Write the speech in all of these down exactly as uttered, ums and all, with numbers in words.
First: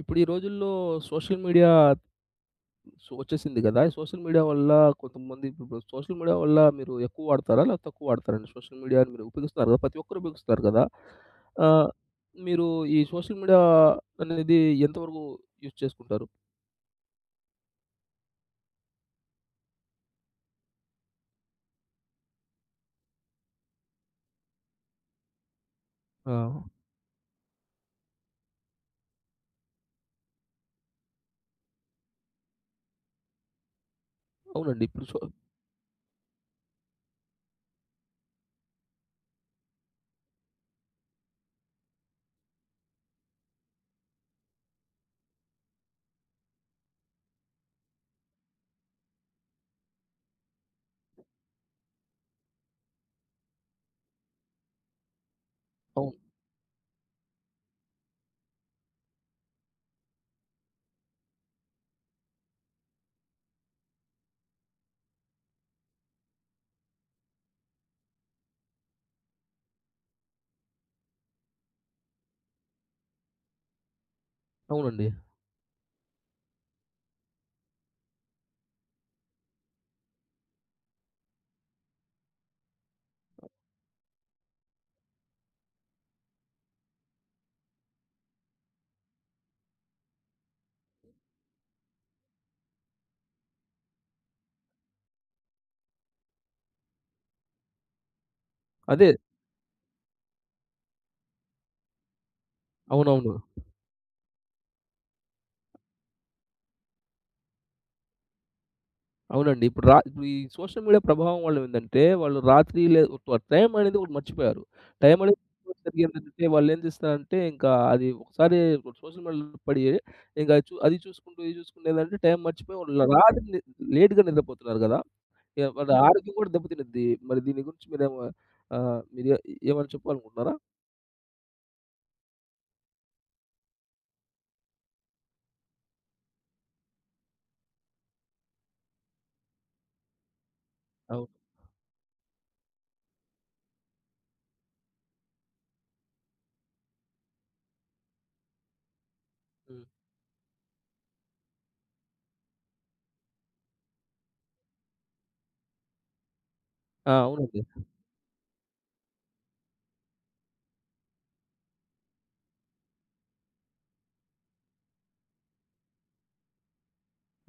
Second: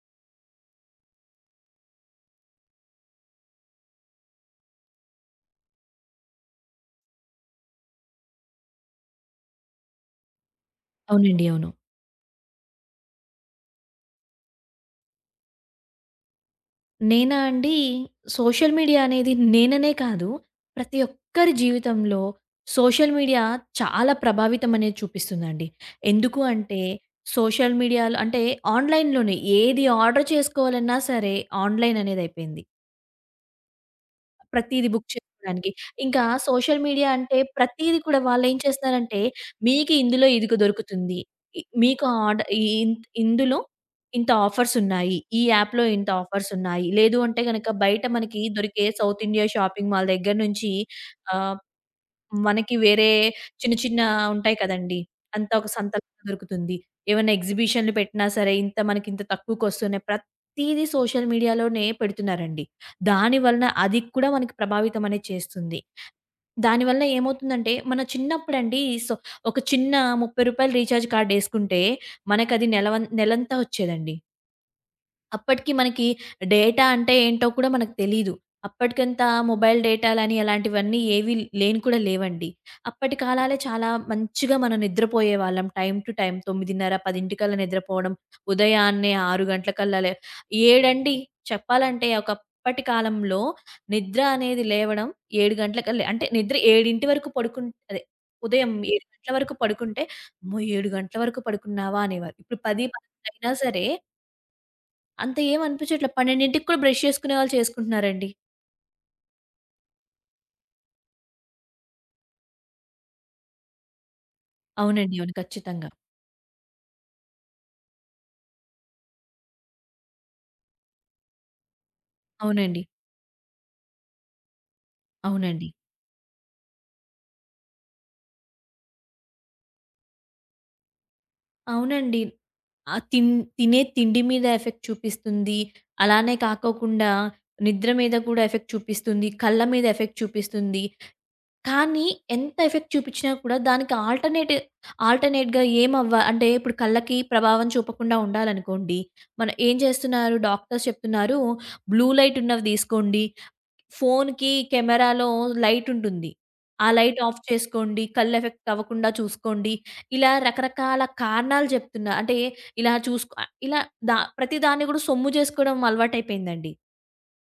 ఇప్పుడు ఈ రోజుల్లో సోషల్ మీడియా సో వచ్చేసింది కదా! ఈ సోషల్ మీడియా వల్ల కొంతమంది ఇప్పుడు సోషల్ మీడియా వల్ల మీరు ఎక్కువ వాడతారా? లేకపోతే తక్కువ వాడతారండి? సోషల్ మీడియాని మీరు ఉపయోగిస్తున్నారు కదా! ప్రతి ఒక్కరు ఉపయోగిస్తున్నారు కదా! అవునండి. అవును. ఆహ్, మీరు ఈ సోషల్ మీడియా అనేది ఎంతవరకు యూజ్ చేసుకుంటారు? నేనా అండి, సోషల్ మీడియా అనేది నేననే కాదు, ప్రతి ఒక్కరి జీవితంలో సోషల్ మీడియా చాలా ప్రభావితం అనేది చూపిస్తుందండి. ఆ! ఎందుకు అంటే, సోషల్ మీడియాలో అంటే ఆన్‌లైన్‌లోనే ఏది ఆర్డర్ చేసుకోవాలన్నా సరే ఆన్‌లైన్ అనేదయిపోయింది. అవునండి. ప్రతీది ఇప్పుడు బుక్ సో చేసుకోడానికి. ఇంకా సోషల్ మీడియా అంటే ప్రతీది కూడా వాళ్ళేం చేస్తున్నారంటే, మీకు ఇందులో ఇదిగో దొరుకుతుంది. ఇ మీకు ఆర్డ ఇ ఇన్ ఇందులో ఇంత ఆఫర్సున్నాయి. ఈ యాప్‌లో ఇంత ఆఫర్సున్నాయి. లేదు అంటే గనక బయట మనకి దొరికే సౌత్ ఇండియా షాపింగ్ మాల్ దగ్గర నుంచి ఆహ్ మనకి వేరే చిన్న చిన్న ఉంటాయి కదండీ! అంతా ఒక సంతలో అవును. దొరుకుతుంది. ఏవన్నా ఎగ్జిబిషన్‌లు పెట్టినా సరే, ఇంత మనకింత తక్కువకొస్తున్నాయి. ప్రతీదీ సోషల్ మీడియాలోనే పెడుతున్నారండి. దాని వలన అది కూడా మనకి ప్రభావితం అనేది చేస్తుంది. దానివల్ల ఏమవుతుందంటే, మన చిన్నప్పుడండి సో, ఒక చిన్న రూ. ముప్పై రీచార్జ్ కార్డ్ యేసుకుంటే, మనకది నెలవన్ నెలంతా వచ్చేదండి. అవునండి. అప్పటికి మనకి డేటా అంటే ఏంటో కూడా మనకు తెలీదు. అప్పటికంత మొబైల్ డేటాలని అలాంటివన్నీ ఏవి లేని కూడా లేవండి. అప్పటి కాలాలే చాలా మంచిగా మనం నిద్రపోయేవాళ్ళం, టైమ్ టు టైమ్ తొమ్మిదిన్నర, పది నిద్రపోవడం. ఉదయాన్నే ఆరు గంటలకల్లా లే ఏడండి చెప్పాలంటే, ఒకప్పటి కాలంలో నిద్ర అనేది లేవడం ఏడు గంటలకల్లే. అంటే నిద్ర ఏడు వరకు పడుకుం అదే ఉదయం ఏడు అదే. గంటల వరకు పడుకుంటే, "అమ్మో! ఏడు గంటల వరకు పడుకున్నావా?" అనేవారు. ఇప్పుడు పది, పదకొండు అవునవును. అయినా సరే అంత ఏం అనిపించట్లే. పన్నెండుకి కూడా బ్రష్ చేసుకునే వాళ్ళు చేసుకుంటున్నారండి. అవునండి. ఇప్పుడు రా ఇప్పుడు ఈ సోషల్ మీడియా ప్రభావం వల్ల ఏందంటే, వాళ్ళు రాత్రి లే టైం అనేది ఒకటి మర్చిపోయారు. అవునండి. టైం అవును. అనేది ఖచ్చితంగా. సరిగ్గా ఏందంటే వాళ్ళేం చేస్తారంటే, ఇంకా అది ఒకసారి సోషల్ మీడియాలో పడి, ఇంకా చూ అది చూసుకుంటూ, ఇది చూసుకుంటూ ఏందంటే టైం మర్చిపోయి అవునండి. వాళ్ళు రాత్రి లే లేట్‌గా నిద్రపోతున్నారు కదా! ఇగ అవునండి. వాళ్ళ ఆరోగ్యం కూడా దెబ్బతినిద్ది. మరి దీని గురించి మీరేమ ఆహ్, మీరు ఏ- ఏమైనా చెప్పాలనుకుంటున్నారా? అవునండి. ఆ తిన్ తినే తిండి మీద ఎఫెక్ట్ చూపిస్తుంది. అలానే కాకోకుండా నిద్ర మీద కూడా ఎఫెక్ట్ చూపిస్తుంది. కళ్ళ మీద ఎఫెక్ట్ చూపిస్తుంది. అవును. కానీ ఎంత ఎఫెక్ట్ చూపించినా కూడా దానికి ఆల్టర్‌నేట్ ఆల్టర్‌నేట్‌గా ఏం అవ్వ అంటే, ఇప్పుడు కళ్ళకి ప్రభావం చూపకుండా ఉండాలనుకోండి. మనం ఏం హ్మ్. చేస్తున్నారు డాక్టర్స్ చెప్తున్నారు, "బ్లూ లైట్ ఉన్నవి తీసుకోండి. ఫోనుకి కెమెరాలో లైటుంటుంది. ఆ ఆ! లైట్ ఆఫ్ అవునండి. చేసుకోండి. కళ్ళు ఎఫెక్ట్ అవ్వకుండా చూసుకోండి." ఇలా రకరకాల కారణాలు జెప్తున్నా. అంటే ఇలా చూసుకో ఆహ్, ఇలా దా ప్రతి దాన్ని గూడా సొమ్ము జేసుకోవడం అలవాటయిపోయిందండి.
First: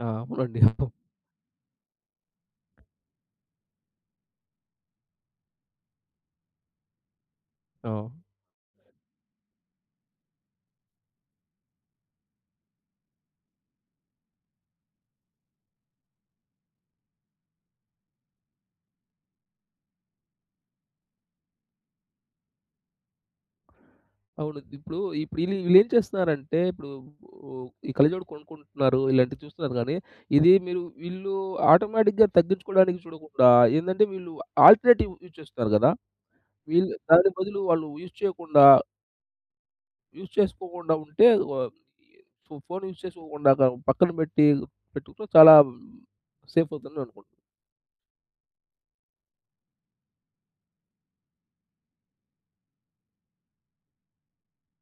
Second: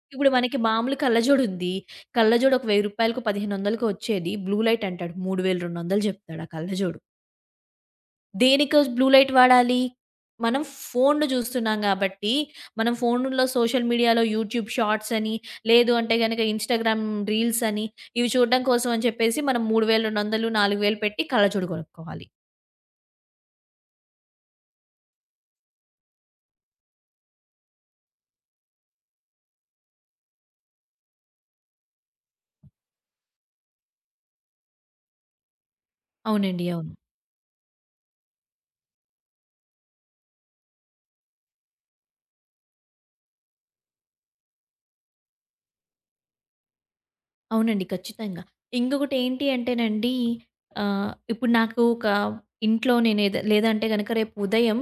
ఆ! ఇప్పుడు మనకి అవునండి. అవును. మామూలు కళ్ళజోడుంది. కళ్ళజోడు ఒక రూ. వెయ్యికో, వెయ్యిన్నరకో వచ్చేది. బ్లూ లైట్ అంటాడు. మూడు వేలు, రెండు వేలు జెప్తాడు ఆ కళ్ళజోడు. ఆ! దేనికి బ్లూ లైట్ వాడాలి? మనం ఫోన్లు చూస్తున్నాం గాబట్టి, మనం ఫోనుల్లో సోషల్ మీడియాలో యూట్యూబ్ షార్ట్స్ అని, లేదు అంటే గనక ఇన్‌స్టాగ్రామ్ రీల్స్ అని, ఇవి చూడడం కోసం అని చెప్పేసి మనం మూడు వేల రెండు వందలు, నాలుగు వేలు పెట్టి కళ్ళజోడు కొనుక్కోవాలి. అవును. ఇప్పుడు ఇప్పుడు ఈళ్ళు వీళ్ళేం చేస్తున్నారంటే, ఇప్పుడు ఓహ్, ఈ కళ్ళజోడు కొనుక్కుంటున్నారు, ఇలాంటివి చూస్తున్నారు గానీ, ఇది మీరు వీళ్ళు ఆటోమేటిక్‌గా తగ్గించుకోవడానికి చూడకుండా, ఏందంటే వీళ్ళు ఆల్టర్‌నేటివ్ యూజ్ చేస్తున్నారు గదా! అవునండి. అవును. వీళ్ళు దాని బదులు వాళ్ళు యూజ్ చేయకుండా, యూజ్ చేసుకోకుండా ఉంటే వ ఫో ఫోను యూజ్ చేసుకోకుండా క పక్కన పెట్టి పెట్టుకుంటే చాలా సేఫవుతుందని నేను అనుకుంటున్నాను. అవునండి. ఖచ్చితంగా. ఇంకొకటేంటి అంటేనండి, ఆహ్, ఇప్పుడు నాకు ఒక ఇంట్లో నేనేద లేదంటే గనక రేపు ఉదయం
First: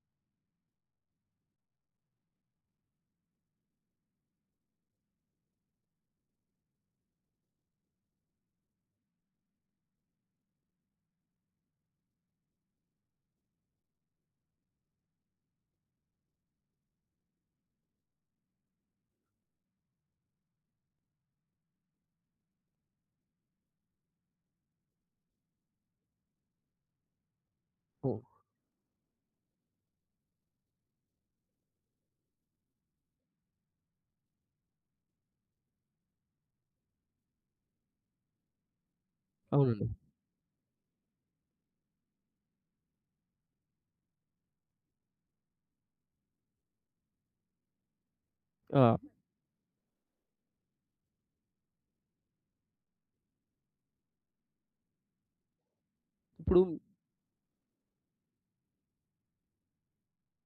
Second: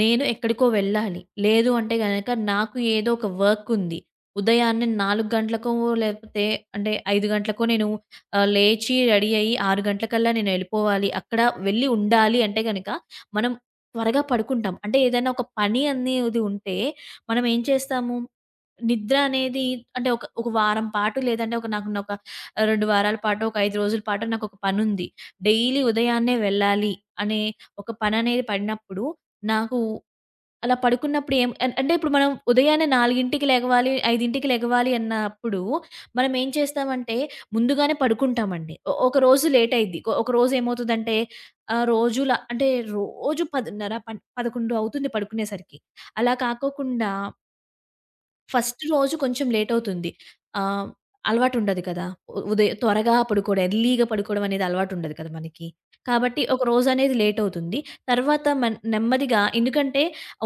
నేను ఎక్కడికో వెళ్ళాలి. లేదు అంటే గనక నాకు ఏదో ఒక వర్క్ ఉంది. ఉదయాన్నే నాలుగు గంటలకో లేకపోతే అంటే ఐదు గంటలకో నేను ఆహ్, లేచి రెడీ అయ్యి ఆరు గంటలకల్లా నేను వెళ్ళిపోవాలి. అక్కడ వెళ్ళి ఉండాలి అంటే గనక మనం త్వరగా పడుకుంటాం. అంటే ఏదైనా ఒక పని అనేది ఉంటే మనం ఏం చేస్తాము? నిద్ర అనేది అంటే ఒక, ఒక వారం పాటు, లేదంటే ఒక నాకున్న ఒక రెండు వారాల పాటు, ఒక ఐదు రోజుల పాటు నాకొక పనుంది. డైలీ ఉదయాన్నే వెళ్ళాలి అనే ఒక ఓహ్! పననేది పడినప్పుడు నాకు అలా పడుకున్నప్పుడు ఏం అన్ అంటే ఇప్పుడు మనం ఉదయాన్నే నాలుగుకి లెగవాలి, ఐదుకి లెగవాలి అన్నప్పుడు మనం ఏం చేస్తామంటే ముందుగానే పడుకుంటామండి. ఒ ఒక రోజు లేట్ అవునండి. అయ్యిద్ది. ఒక రోజు ఏమవుతదంటే, ఆహ్, రోజుల అంటే రోజు పదిన్నర, పన్ పదకొండు అవుతుంది పడుకునేసరికి. అలా కాకోకుండా ఫస్ట్ ఆ! రోజు కొంచెం లేటవుతుంది. ఆహ్, అలవాటుండదు కదా! ఉ ఉదయ త్వరగా పడుకోవడం, ఎర్లీగా పడుకోవడం అనేది అలవాటుండదు కదా మనకి. కాబట్టి ఒక ఇప్పుడు రోజనేది లేటవుతుంది. తర్వాత మన్ నెమ్మదిగా ఎందుకంటే,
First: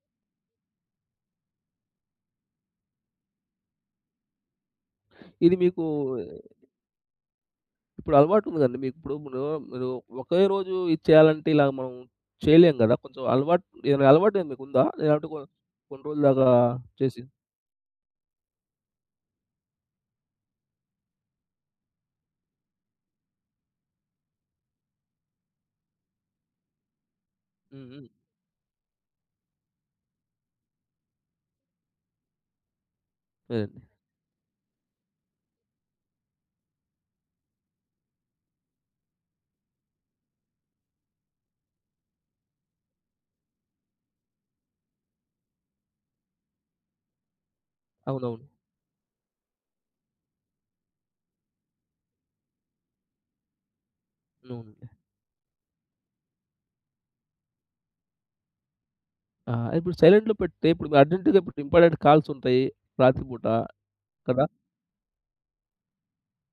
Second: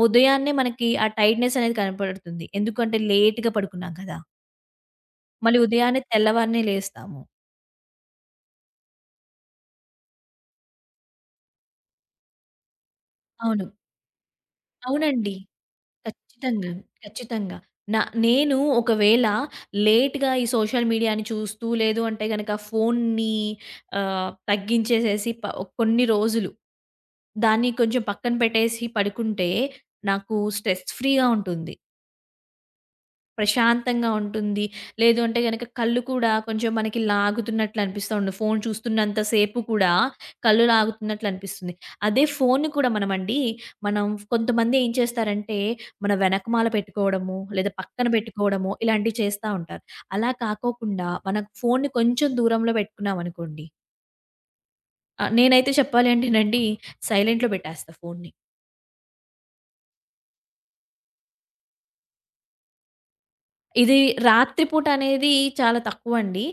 ఉదయాన్నే మనకి ఆ టైర్డ్‌నెస్ అనేది కనపడుతుంది. ఎందుకంటే లేట్‌గా పడుకున్నాం కదా! ఇది మళ్ళీ మీకు ఉదయాన్నే తెల్లవారినే లేస్తాము. ఇప్పుడు అలవాటు ఉంది కదండీ. మీకు ఇప్పుడు మీరు మీరు ఒకే రోజు ఇది చేయాలంటే ఇలా మనం చేయలేం గదా! కొంచెం అలవాటు అవును. ఏదైనా అలవాటు ఏమైనా మీకుందా? లేదంటే అవునండి. కొ కొన్ని రోజుల దాకా ఖచ్చితంగా. చేసి ఖచ్చితంగా. నా నేను ఒకవేళ లేట్‌గా ఈ సోషల్ మీడియాని చూస్తూ, లేదు అంటే గనక ఫోన్‌ని ఆహ్, తగ్గించేసేసి ప కొన్ని రోజులు దాన్ని హ్మ్. కొంచెం హ్మ్. పక్కన పెట్టేసి పడుకుంటే, నాకు స్ట్రెస్ ఫ్రీగా ఉంటుంది. అదేనండి. ప్రశాంతంగా ఉంటుంది. లేదు అంటే గనక కళ్ళు కూడా కొంచెం మనకి లాగుతున్నట్లు అనిపిస్తా ఉండు. ఫోను చూస్తున్నంత సేపు కూడా కళ్ళు లాగుతున్నట్లు అనిపిస్తుంది. అదే ఫోన్‌ని కూడా మనమండి మనం కొంతమంది ఏం చేస్తారంటే, మన వెనకమాల పెట్టుకోవడము, లేదా పక్కన అవునవును. పెట్టుకోవడము ఇలాంటివి చేస్తా ఉంటారు. అలా కాకోకుండా మన ఫోన్‌ని కొంచెం దూరంలో పెట్టుకున్నామనుకోండి. అవునండి. ఆహ్, నేనైతే చెప్పాలి అంటేనండి, సైలెంట్‌లో పెట్టేస్తా ఫోన్‌ని. ఆ! ఇప్పుడు సైలెంట్‌లో పెడితే ఇప్పుడు అర్జెంట్‌గా ఇప్పుడు ఇంపార్టెంట్ కాల్స్ ఉంటాయి రాత్రి పూట ఇది కదా! రాత్రి పూట అనేది చాలా తక్కువండి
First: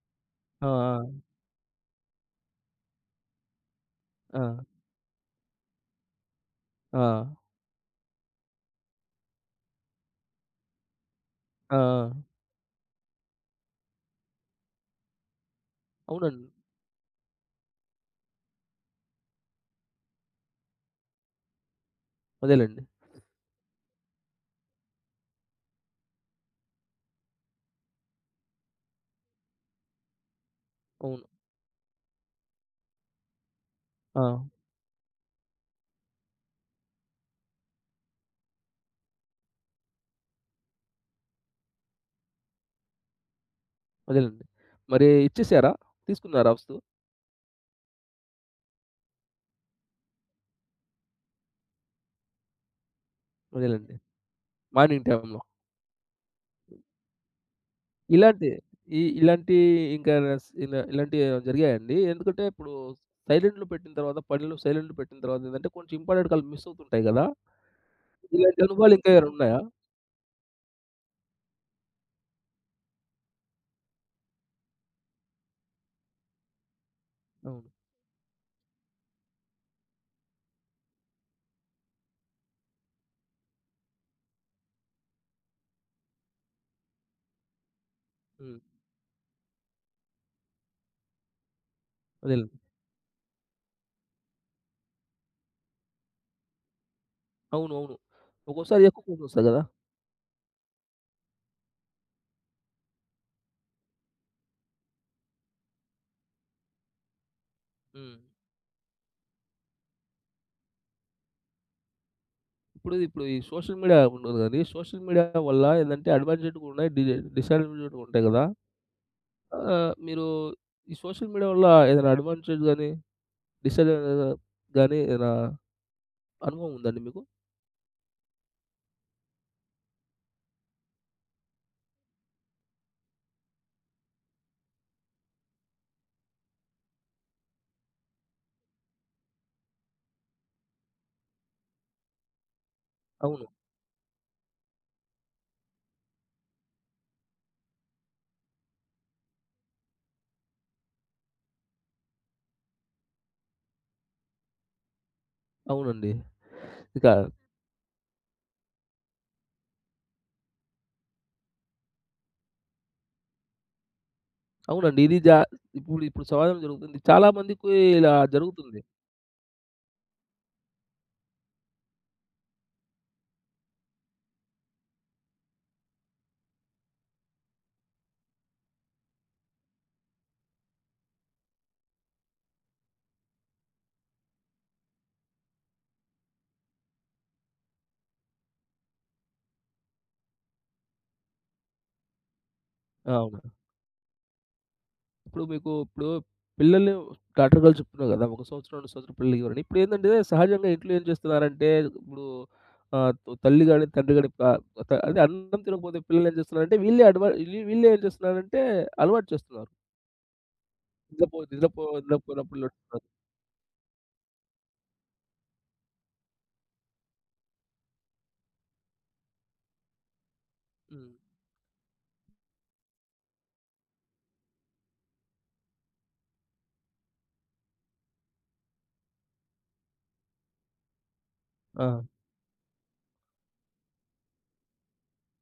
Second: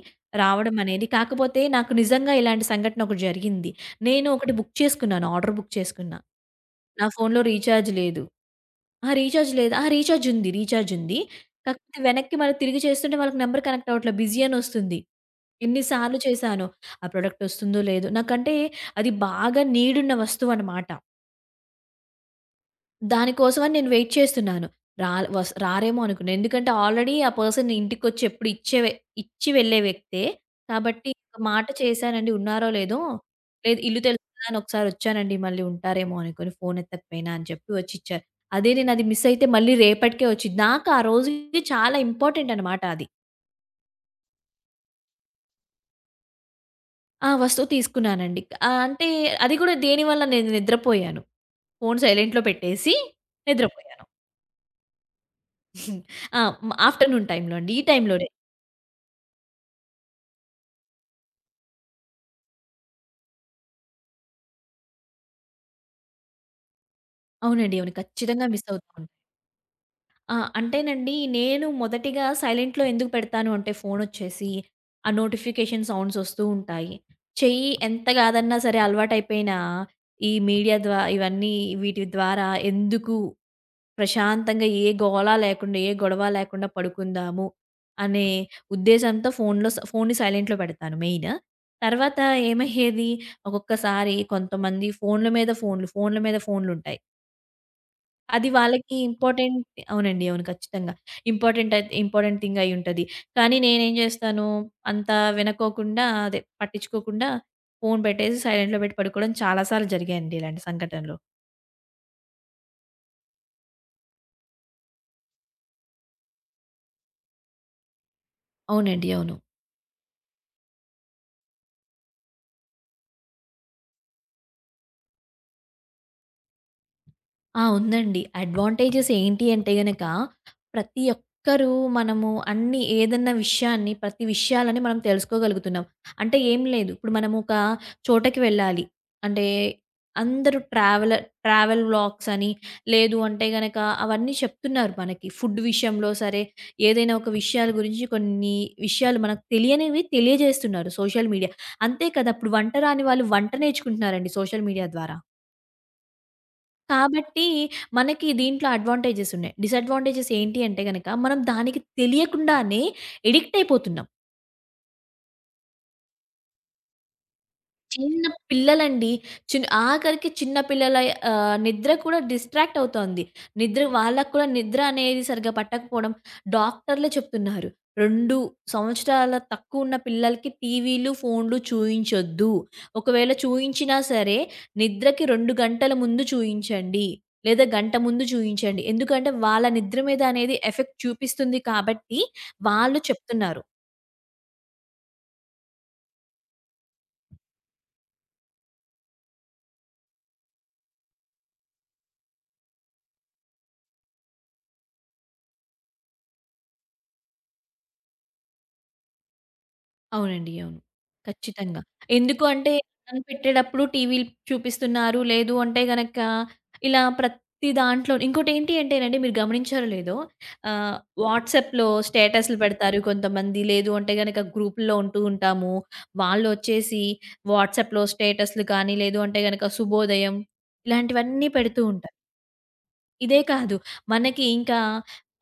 ఆ! రావడమనేది. కాకపోతే నాకు నిజంగా ఇలాంటి సంఘటన ఒకటి జరిగింది. నేను ఆ! ఒకటి ఆ! బుక్ చేసుకున్నాను. ఆర్డర్ బుక్ చేసుకున్నా. నా ఫోన్‌లో రీచార్జ్ లేదు. ఆ! రీచార్జ్ లేదు. ఆ! రీచార్జ్ ఉంది. రీచార్జ్ ఉంది. ఆ! ఆ! కాకపోతే వెనక్కి మళ్ళీ తిరిగి చేస్తుంటే వాళ్ళకి నంబర్ కనెక్ట్ అవ్వట్లే. బిజీ అనొస్తుంది. ఎన్ని సార్లు అవునండి. చేశానో. ఆ ప్రొడక్ట్ వస్తుందో లేదో. నాకంటే అది బాగా నీడున్న వస్తువనమాట. అదేలెండి. దాని కోసమని నేను వెయిట్ చేస్తున్నాను. రా వస్ రారేమో అనుకున్నా. ఎందుకంటే ఆల్రెడీ ఆ పర్సన్ ఇంటికొచ్చి ఎప్పుడు ఇచ్చేవే ఇచ్చి వెళ్ళే వ్యక్తే. కాబట్టి అవును. ఒక మాట చేశానండి ఉన్నారో లేదో, లేదు ఇల్లు ఆ! తెలుసు కదా అని ఒకసారొచ్చానండి మళ్ళీ ఉంటారేమో అనుకోని ఫోన్ ఎత్తకపోయినా అని చెప్పి వచ్చిచ్చారు. అదే నేను అది మిస్ అయితే మళ్ళీ రేపటికే వచ్చింది. నాకు ఆ రోజుకి చాలా ఇంపార్టెంట్ అనమాట అది. అదేలెండి. మరి ఇచ్చేసారా? తీసుకున్నారా వస్తువు? ఆ వస్తువు తీసుకున్నానండి. ఆహ్, అంటే అది కూడా దేనివల్ల నేను నిద్రపోయాను. ఫోన్ సైలెంట్‌లో పెట్టేసి అదేలెండి. నిద్రపోయాను. మార్నింగ్ టైమ్‌లో. ఆ! ఆఫ్టర్‌నూన్ టైమ్‌లో అండి. ఈ టైమ్‌లో ఇలాంటి ఈ ఇలాంటి ఇంకా స్ ఇలా ఇలాంటివి జరిగాయండి. ఎందుకంటే ఇప్పుడు సైలెంట్‌లో పెట్టిన తర్వాత పనిలో సైలెంట్‌లో పెట్టిన తర్వాత ఏందంటే కొంచెం ఇంపార్టెంట్ కాల్ మిస్ అవుతుంటాయి గదా! అవునండి. అవును. ఖచ్చితంగా ఇలాంటి మిస్ అవుతూ అనుభవాలు ఇంకా ఉంటా. ఏమైనా ఉన్నాయా? ఆ! అంటేనండి నేను మొదటిగా సైలెంట్‌లో ఎందుకు పెడతాను అంటే ఫోనొచ్చేసి ఆ నోటిఫికేషన్ సౌండ్స్ వస్తూ ఉంటాయి. చెయ్యి అవును. ఎంత కాదన్నా సరే అలవాటైపోయినా ఈ మీడియా ద్వా ఇవన్నీ వీటి ద్వారా ఎందుకు ప్రశాంతంగా ఏ గోల లేకుండా, ఏ గొడవ లేకుండా పడుకుందాము అనే హ్మ్. ఉద్దేశంతో ఫోన్‌లో స ఫోన్‌ని సైలెంట్‌లో పెడతాను మెయిన్. తర్వాత అదేలెండి. ఏమయ్యేది ఒక్కొక్కసారి కొంతమంది ఫోన్‌ల మీద ఫోన్‌లు, ఫోన్‌ల మీద ఫోన్‌లుంటాయి. అవును. అవును. అది ఒక్కోసారి వాళ్ళకి ఎక్కువ కోపమొస్తాయి ఇంపార్టెంట్. గదా! అవునండి. అవును. ఖచ్చితంగా. ఇంపార్టెంట్ అయి ఇంపార్టెంట్ థింగ్ అయ్యుంటది. కానీ నేనేం జేస్తాను, అంత వినుకోకుండా అదే పట్టించుకోకుండా ఫోను హ్మ్. పెట్టేసి సైలెంట్‌లో పెట్టి పడుకోవడం చాలా సార్లు జరిగాయండి ఇలాంటి సంఘటనలు. ఇప్పుడు ఇప్పుడు ఈ సోషల్ మీడియా ఉండదు గానీ, సోషల్ మీడియా వల్ల ఏందంటే అడ్వాంటేజ్ కూడా ఉన్నాయి. డి డిసడ్వాంటేజ్ కూడా ఉంటాయి గదా! అవునండి. అవును. ఆహ్, మీరు ఈ సోషల్ మీడియా వల్ల ఏదైనా అడ్వాంటేజ్ గాని, డిసడ్వాంటేజ్ గాని ఏదైనా అనుభవం ఉందా అండి మీకు? ఆ! ఉందండి. అడ్వాంటేజెస్ ఏంటి అంటే గనక, ప్రతి ఒక్కరూ మనము అన్ని ఏదన్నా విషయాన్ని, ప్రతి విషయాలని మనం తెలుసుకోగలుగుతున్నాం. అంటే ఏం లేదు, ఇప్పుడు మనము ఒక చోటకి వెళ్ళాలి అంటే, అందరూ ట్రావెలర్ ట్రావెల్ వ్లాగ్స్ అని, లేదు అంటే అవును. గనక అవన్నీ చెప్తున్నారు మనకి. ఫుడ్ విషయంలో సరే, ఏదైనా ఒక విషయాల గురించి కొన్ని విషయాలు మనకు తెలియనివి తెలియజేస్తున్నారు సోషల్ మీడియా. అంతే కదా! ఇప్పుడు వంట రాని వాళ్ళు వంట నేర్చుకుంటున్నారండి సోషల్ మీడియా ద్వారా. అవునండి. ఇక కాబట్టి మనకి దీంట్లో అడ్వాంటేజెస్ ఉన్నాయి. డిసడ్వాంటేజెస్ ఏంటి అంటే గనక, మనం దానికి తెలియకుండానే ఎడిక్ట్ అయిపోతున్నాం. అవునండి. ఇది జా ఇప్పుడు ఇప్పుడు సమాజంలో జరుగుతుంది. చాలా మందికి ఇలా చిన్న జరుగుతుంది. పిల్లలండి. చిన్ ఆఖరికి చిన్న పిల్లల ఆహ్, నిద్ర కూడా డిస్ట్రాక్ట్ అవుతోంది. నిద్ర వాళ్ళకి కూడా నిద్ర అనేది సరిగ్గా పట్టకపోవడం, డాక్టర్లే చెప్తున్నారు. రెండు సంవత్సరాల తక్కువున్న పిల్లలకి టీవీలు, ఫోన్‌లు చూయించొద్దు. ఒకవేళ చూయించినా సరే నిద్రకి రెండు గంటల ముందు చూయించండి. లేదా గంట ముందు చూయించండి. ఎందుకంటే వాళ్ళ నిద్ర మీద అనేది ఎఫెక్ట్ చూపిస్తుంది కాబట్టి వాళ్ళు అవును. చెప్తున్నారు. ఇప్పుడు మీకు ఇప్పుడు పిల్లల్ని డాక్టర్ గారు చెప్తున్నారు కదా! ఒక సంవత్సరం, రెండు సంవత్సరం పిల్లలు ఇవ్వరని. ఇప్పుడేందంటే సహజంగా ఇంట్లో ఏం చేస్తున్నారంటే ఇప్పుడు ఆహ్, తల్లి గాని, తండ్రి గాని ప త అదే అన్నం తినకపోతే పిల్లలు ఏం చేస్తున్నారంటే వీళ్ళే అడవ వీళ్ళు వీళ్ళే ఏం చేస్తున్నారంటే అలవాటు చేస్తున్నారు. అవునండి. అవును. నిద్రపో ఖచ్చితంగా. నిద్రపో ఎందుకు నిద్రపోయినప్పుడు అంటే అన్నం పెట్టేటప్పుడు టీవీలు చూపిస్తున్నారు. లేదు అంటే గనక ఇలా ప్రతి దాంట్లో ఇంకోటేంటి అంటేనండి మీరు గమనించారో లేదో, ఆహ్, హ్మ్. వాట్సాప్‌లో స్టేటస్‌లు పెడతారు కొంతమంది. లేదు అంటే గనక గ్రూపుల్లో ఉంటూ ఉంటాము. వాళ్ళొచ్చేసి వాట్సాప్‌లో స్టేటస్‌లు కానీ, లేదు అంటే గనక శుభోదయం ఇలాంటివన్నీ పెడుతూ ఆ! ఉంటారు. ఇదే కాదు. మనకి ఇంకా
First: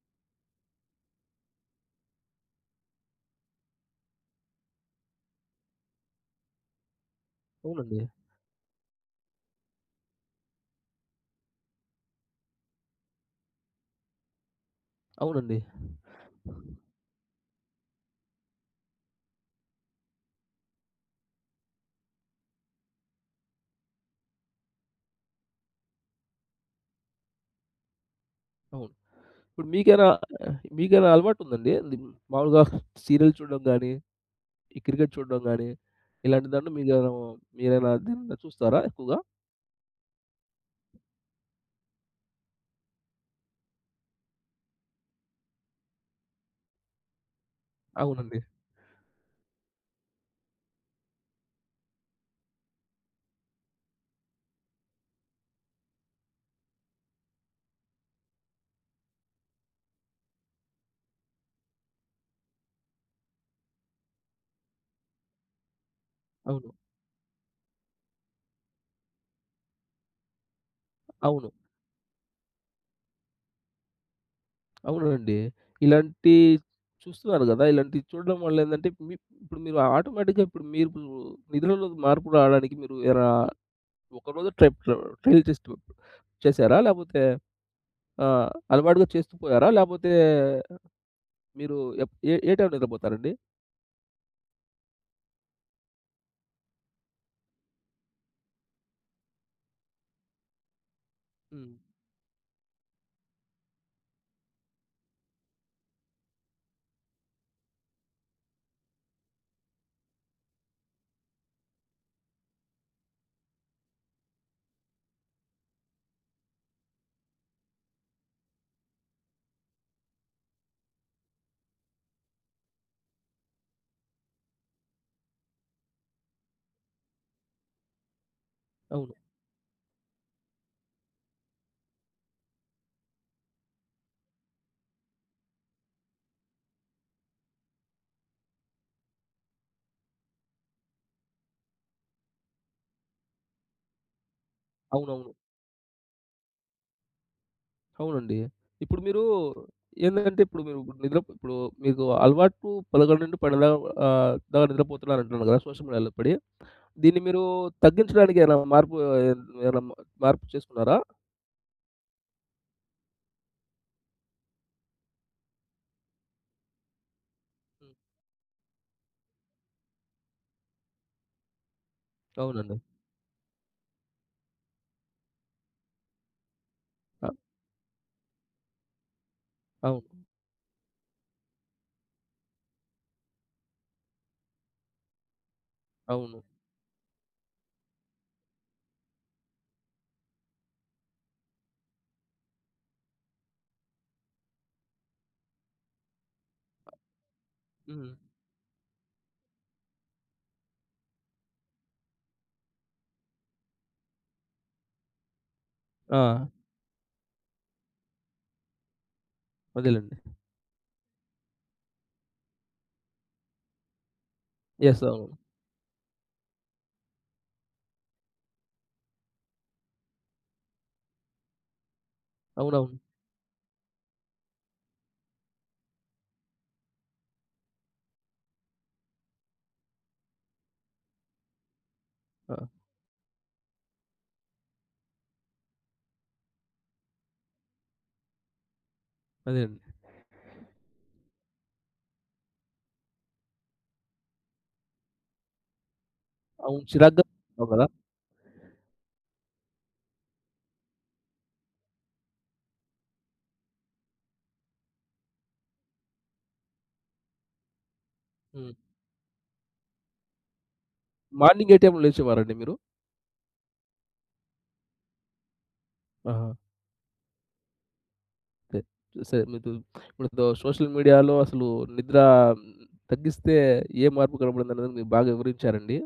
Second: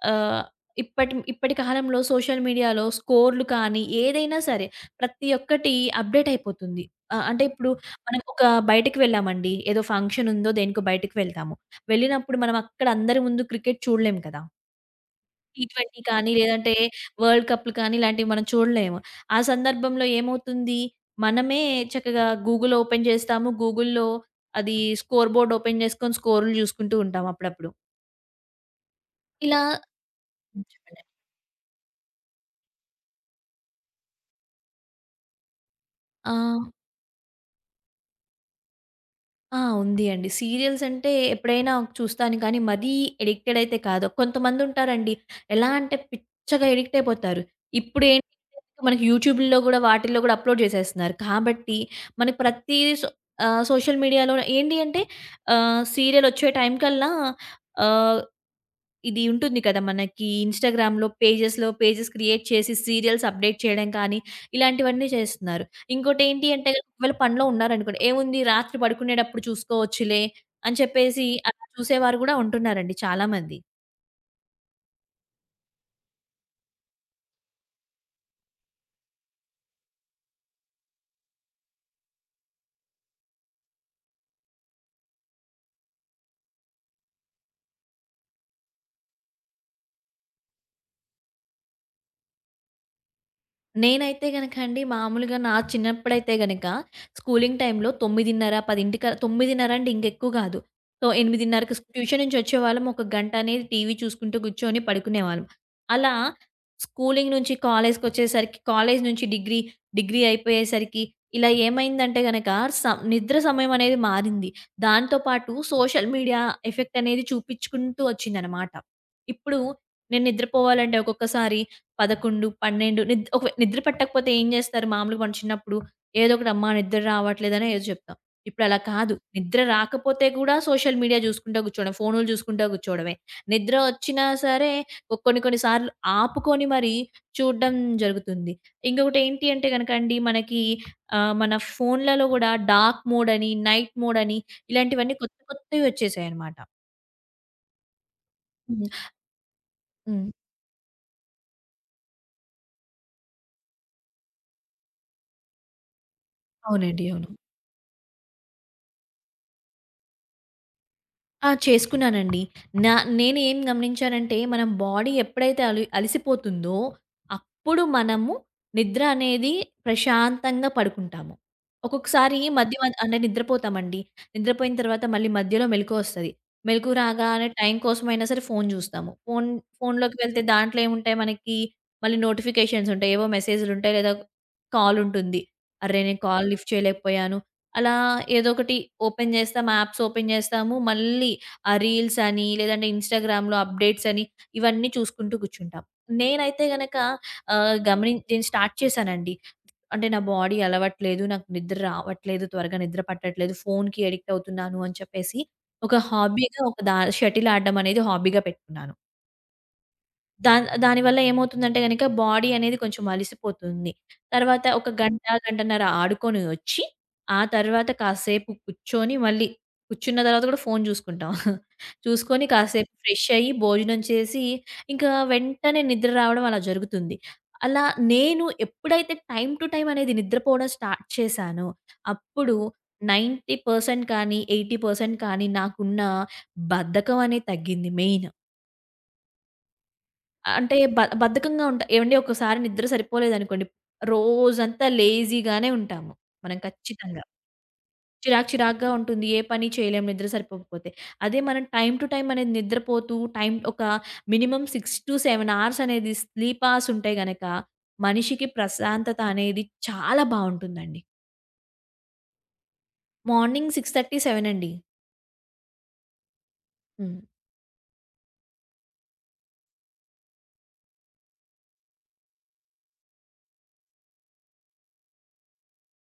ఆహ్, ఇప్పటి ఇప్పటి కాలంలో సోషల్ మీడియాలో స్కోర్‌లు కానీ, ఏదైనా సరే ప్రతి ఒక్కటి అప్‌డేట్ అయిపోతుంది. ఆహ్, అంటే ఇప్పుడు అవునండి. మనం ఒక బయటికి వెళ్ళామండి. ఏదో ఫంక్షన్ ఉందో దేనికో బయటికి వెళ్తాము. వెళ్ళినప్పుడు మనం అక్కడ అందరి ముందు క్రికెట్ చూడలేం కదా! అవునండి. టీ ఇరవై కానీ, లేదంటే వరల్డ్ కప్‌లు కానీ ఇలాంటివి మనం చూడలేము. ఆ సందర్భంలో ఏమవుతుంది? మనమే చక్కగా గూగుల్ ఓపెన్ చేస్తాము. గూగుల్‌లో అది స్కోర్ బోర్డ్ ఓపెన్ చేసుకొని స్కోర్‌లు చూసుకుంటూ ఉంటాం అప్పుడప్పుడు. అవును. ఇలా ఇప్పుడు మీకేనా హ్మ్. చెప్పండి. మీకేనా అలవాటుందండి? అది మామూలుగా సీరియల్ చూడడం గాని, ఈ క్రికెట్ చూడడం గాని, ఇలాంటి ఆహ్, దాంట్లో మీకేమైనా మీరైనా దీన్ని చూస్తారా ఎక్కువగా? ఆ! ఉంది అండి. సీరియల్స్ అంటే ఎప్పుడైనా చూస్తాను కానీ మరీ ఎడిక్టెడ్ అయితే కాదు. కొంతమందుంటారండి, ఎలా అంటే పిచ్చగా ఎడిక్ట్ అయిపోతారు. ఇప్పుడేంటి అవునండి. మనకి యూట్యూబ్‌లో గూడా వాటిల్లో గూడా అప్‌లోడ్ చేసేస్తున్నారు. కాబట్టి మనకి ప్రతి సో ఆహ్, సోషల్ మీడియాలో ఏంటి అంటే, ఆహ్, సీరియల్ వచ్చే టైం కల్లా ఆహ్ ఇది ఉంటుంది కదా! మనకి ఇన్‌స్టాగ్రామ్‌లో పేజెస్‌లో పేజెస్ క్రియేట్ చేసి సీరియల్స్ అప్‌డేట్ చేయడం కానీ, ఇలాంటివన్నీ చేస్తున్నారు. ఇంకోటేంటి అంటే అవును. గనుక ఒకవేళ పనిలో ఉన్నారనుకోండి, ఏముంది రాత్రి పడుకునేటప్పుడు చూసుకోవచ్చులే అని చెప్పేసి అవును. అలా చూసేవారు గూడా ఉంటున్నారండి చాలామంది. అవునండి. ఇలాంటి చూస్తున్నారు గదా! ఇలాంటివి చూడడం వల్ల ఏందంటే మీ ఇప్పుడు మీరు ఆటోమేటిక్‌గా ఇప్పుడు మీరు నిద్రలో మార్పు రావడానికి మీరు ఏమైనా ఒకరోజు ట్రై ట్రయల్ టెస్ట్ చేసారా? లేపోతే ఆహ్, అలవాటుగా చేస్తూ పోయారా? లేపోతే మీరు ఎప్ ఏ ఏ టైంలో నిద్రపోతారండి? నేనైతే గనక అండి మామూలుగా నా చిన్నప్పుడైతే గనక స్కూలింగ్ టైంలో 9:30, 10క తొమ్మిదిన్నర అంటే ఇంకెక్కువ కాదు. సో హ్మ్. 8:30కి స్ ట్యూషన్ నుంచి వచ్చేవాళ్ళం. ఒక గంట అనేది టీవీ చూసుకుంటూ కూర్చొని పడుకునేవాళ్ళం. అలా స్కూలింగ్ నుంచి కాలేజ్‌కొచ్చేసరికి, కాలేజ్ నుంచి డిగ్రీ, డిగ్రీ అయిపోయేసరికి ఇలా ఏమైందంటే గనక సం నిద్ర సమయం అనేది మారింది. దాంతో పాటు సోషల్ మీడియా ఎఫెక్ట్ అనేది చూపించుకుంటూ వచ్చిందనమాట. ఇప్పుడు నేను నిద్రపోవాలంటే ఒక్కొక్కసారి పదకొండు, పన్నెండు నిద్ ఒక నిద్ర పట్టకపోతే ఏం జేస్తారు మామూలుగా? మనం చిన్నప్పుడు ఏదో ఒకటి, అమ్మా నిద్ర రావట్లేదనో ఏదో చెప్తాం. ఇప్పుడలా కాదు. అవును. నిద్ర రాకపోతే గూడా సోషల్ మీడియా జూసుకుంటా గూర్చోవడం, ఫోనులు జూసుకుంటా గూర్చోవడమే. నిద్ర వచ్చినా సరే కొ- కొన్ని కొన్ని సార్లు ఆపుకొని మరి చూడడం జరుగుతుంది. ఇంకొకటేంటి అంటే గనకండి మనకి ఆహ్, మన ఫోన్లలో గూడా డార్క్ మోడ్ అని, నైట్ మోడ్ అని ఇలాంటివన్నీ అవునవును. కొత్త కొత్తవి వచ్చేసాయన్నమాట. అవునండి. హ్మ్. ఇప్పుడు మీరు హ్మ్. ఏందంటే ఇప్పుడు మీరు నిద్ర ఇప్పుడు మీకు అలవాటు పదకొండు పన్నెండు ఆహ్, దాకా నిద్రపోతున్నారంటున్నారు కదా! సోషల్ మీడియాలో పడి. అవునండి. దీన్ని అవును. మీరు తగ్గించడానికి ఏమైనా మార్పు ఏమైనా మార్పు చేసుకున్నారా? ఆ! చేసుకున్నానండి. నా నేనేం గమనించానంటే, మనం బాడీ ఎప్పుడైతే అలి అలిసిపోతుందో, అప్పుడు హ్మ్. మనము నిద్ర అనేది ప్రశాంతంగా పడుకుంటాము. ఒక్కొక్కసారి మధ్య అవునండి. మధ్ అంటే నిద్రపోతామండి. నిద్రపోయిన తర్వాత మళ్ళీ మధ్యలో మెలుకువొస్తది. మెలుకువ అ రాగానే టైం కోసమైనా సరే ఫోను జూస్తాము. ఫోన్ ఫోనులోకి అవును. వెళ్తే దాంట్లో ఏముంటాయి మనకి, మళ్ళీ నోటిఫికేషన్స్ ఉంటాయి. ఏవో మెసేజులుంటాయి, లేదా కాలుంటుంది. అర్రే! నేను అవును. కాల్ లిఫ్ట్ చేయలేకపోయాను. అలా ఏదో ఒకటి ఓపెన్ చేస్తాం. యాప్స్ ఓపెన్ చేస్తాము. మళ్ళీ ఆ రీల్స్ అని, లేదంటే ఇన్‌స్టాగ్రామ్‌లో అప్డేట్స్ అని ఇవన్నీ చూసుకుంటూ కూర్చుంటాం. నేనైతే గనక ఆహ్, హ్మ్. గమనిం నేను స్టార్ట్ చేశానండి. అంటే నా బాడీ అలవట్లేదు. నాకు నిద్ర రావట్లేదు. త్వరగా నిద్ర పట్టట్లేదు. ఫోన్‌కి అడిక్ట్ అవుతున్నాను అని చెప్పేసి ఒక ఆ! హాబీగా ఒక దా షటిల్ ఆడడం అనేది హాబీగా పెట్టుకున్నాను. అదేలెండి. దాన్ దానివల్ల ఏమవుతుందంటే గనక బాడీ అనేది కొంచెం అలిసిపోతుంది. తర్వాత ఒక యెస్. గంట, అవును. గంటన్నర ఆడుకొని వచ్చి, ఆ తర్వాత కాసేపు కూర్చొని మళ్ళీ కూర్చున్న తర్వాత కూడా ఫోను చూసుకుంటాం. చూసుకొని కాసేపు అవునవును. ఫ్రెష్ అయ్యి, భోజనం చేసి, ఇంకా వెంటనే నిద్ర రావడం అలా జరుగుతుంది. అలా నేను ఎప్పుడైతే టైమ్ టు టైమ్ అనేది నిద్రపోవడం స్టార్ట్ చేశానో, అప్పుడు ఆ! తొంభై శాతం కానీ, ఎనభై శాతం కానీ నాకున్న బద్ధకం అనేది తగ్గింది మెయిన్. అదే అండి. అంటే బ బద్ధకంగా ఉంటా ఏవండీ, ఒక్కసారి నిద్ర సరిపోలేదనుకోండి, రోజంతా లేజీగానే ఉంటాము. మనం అవును. ఖచ్చితంగా. చిరాగ్గా ఉంటాం కదా! చిరాకు చిరాకుగా ఉంటుంది. ఏ పని చేయలేము నిద్ర సరిపోకపోతే. అదే మనం టైమ్ టు టైమ్ అనేది నిద్రపోతూ టైమ్ ఒక మినిమమ్ ఆరు ఏడు అవర్స్ అనేది స్లీప్ అవర్స్ ఉంటే గనక మనిషికి హ్మ్. ప్రశాంతత అనేది చాలా బావుంటుందండి. మార్నింగ్ ఏ టైమ్‌లో లేచేవారండి మీరు? మార్నింగ్ ఆరున్నర, ఏడు అండి. ఆహా! హ్మ్. తే సే మీతు ఇప్పుడు దో సోషల్ మీడియాలో అసలు నిద్ర తగ్గిస్తే ఏ మార్పు కనపడిందనేది మీరు బాగా వివరించారండి.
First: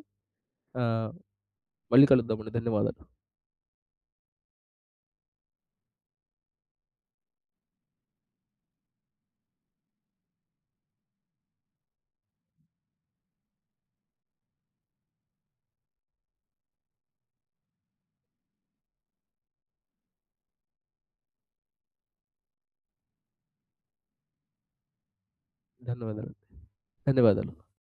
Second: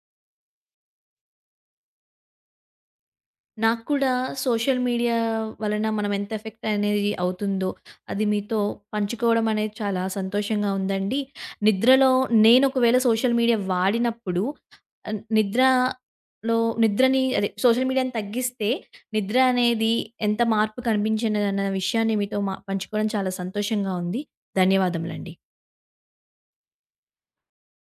ఆహ్, మళ్ళీ కలుద్దామండి. ధన్యవాదాలు. నాకు కూడా సోషల్ మీడియా వలన మనం ఎంత ఎఫెక్ట్ అనేది అవుతుందో, అది మీతో పంచుకోవడం అనేది చాలా సంతోషంగా ఉందండి. నిద్రలో నేను ఒకవేళ సోషల్ మీడియా వాడినప్పుడు ఆహ్, నిద్రలో నిద్రని అదే సోషల్ మీడియాని తగ్గిస్తే నిద్ర అనేది ఎంత మార్పు కనిపించినదన్న విషయాన్ని మీతో మా పంచుకోవడం చాలా సంతోషంగా ఉంది. ధన్యవాదములండి. ధన్యవాదాలు. ధన్యవాదాలు.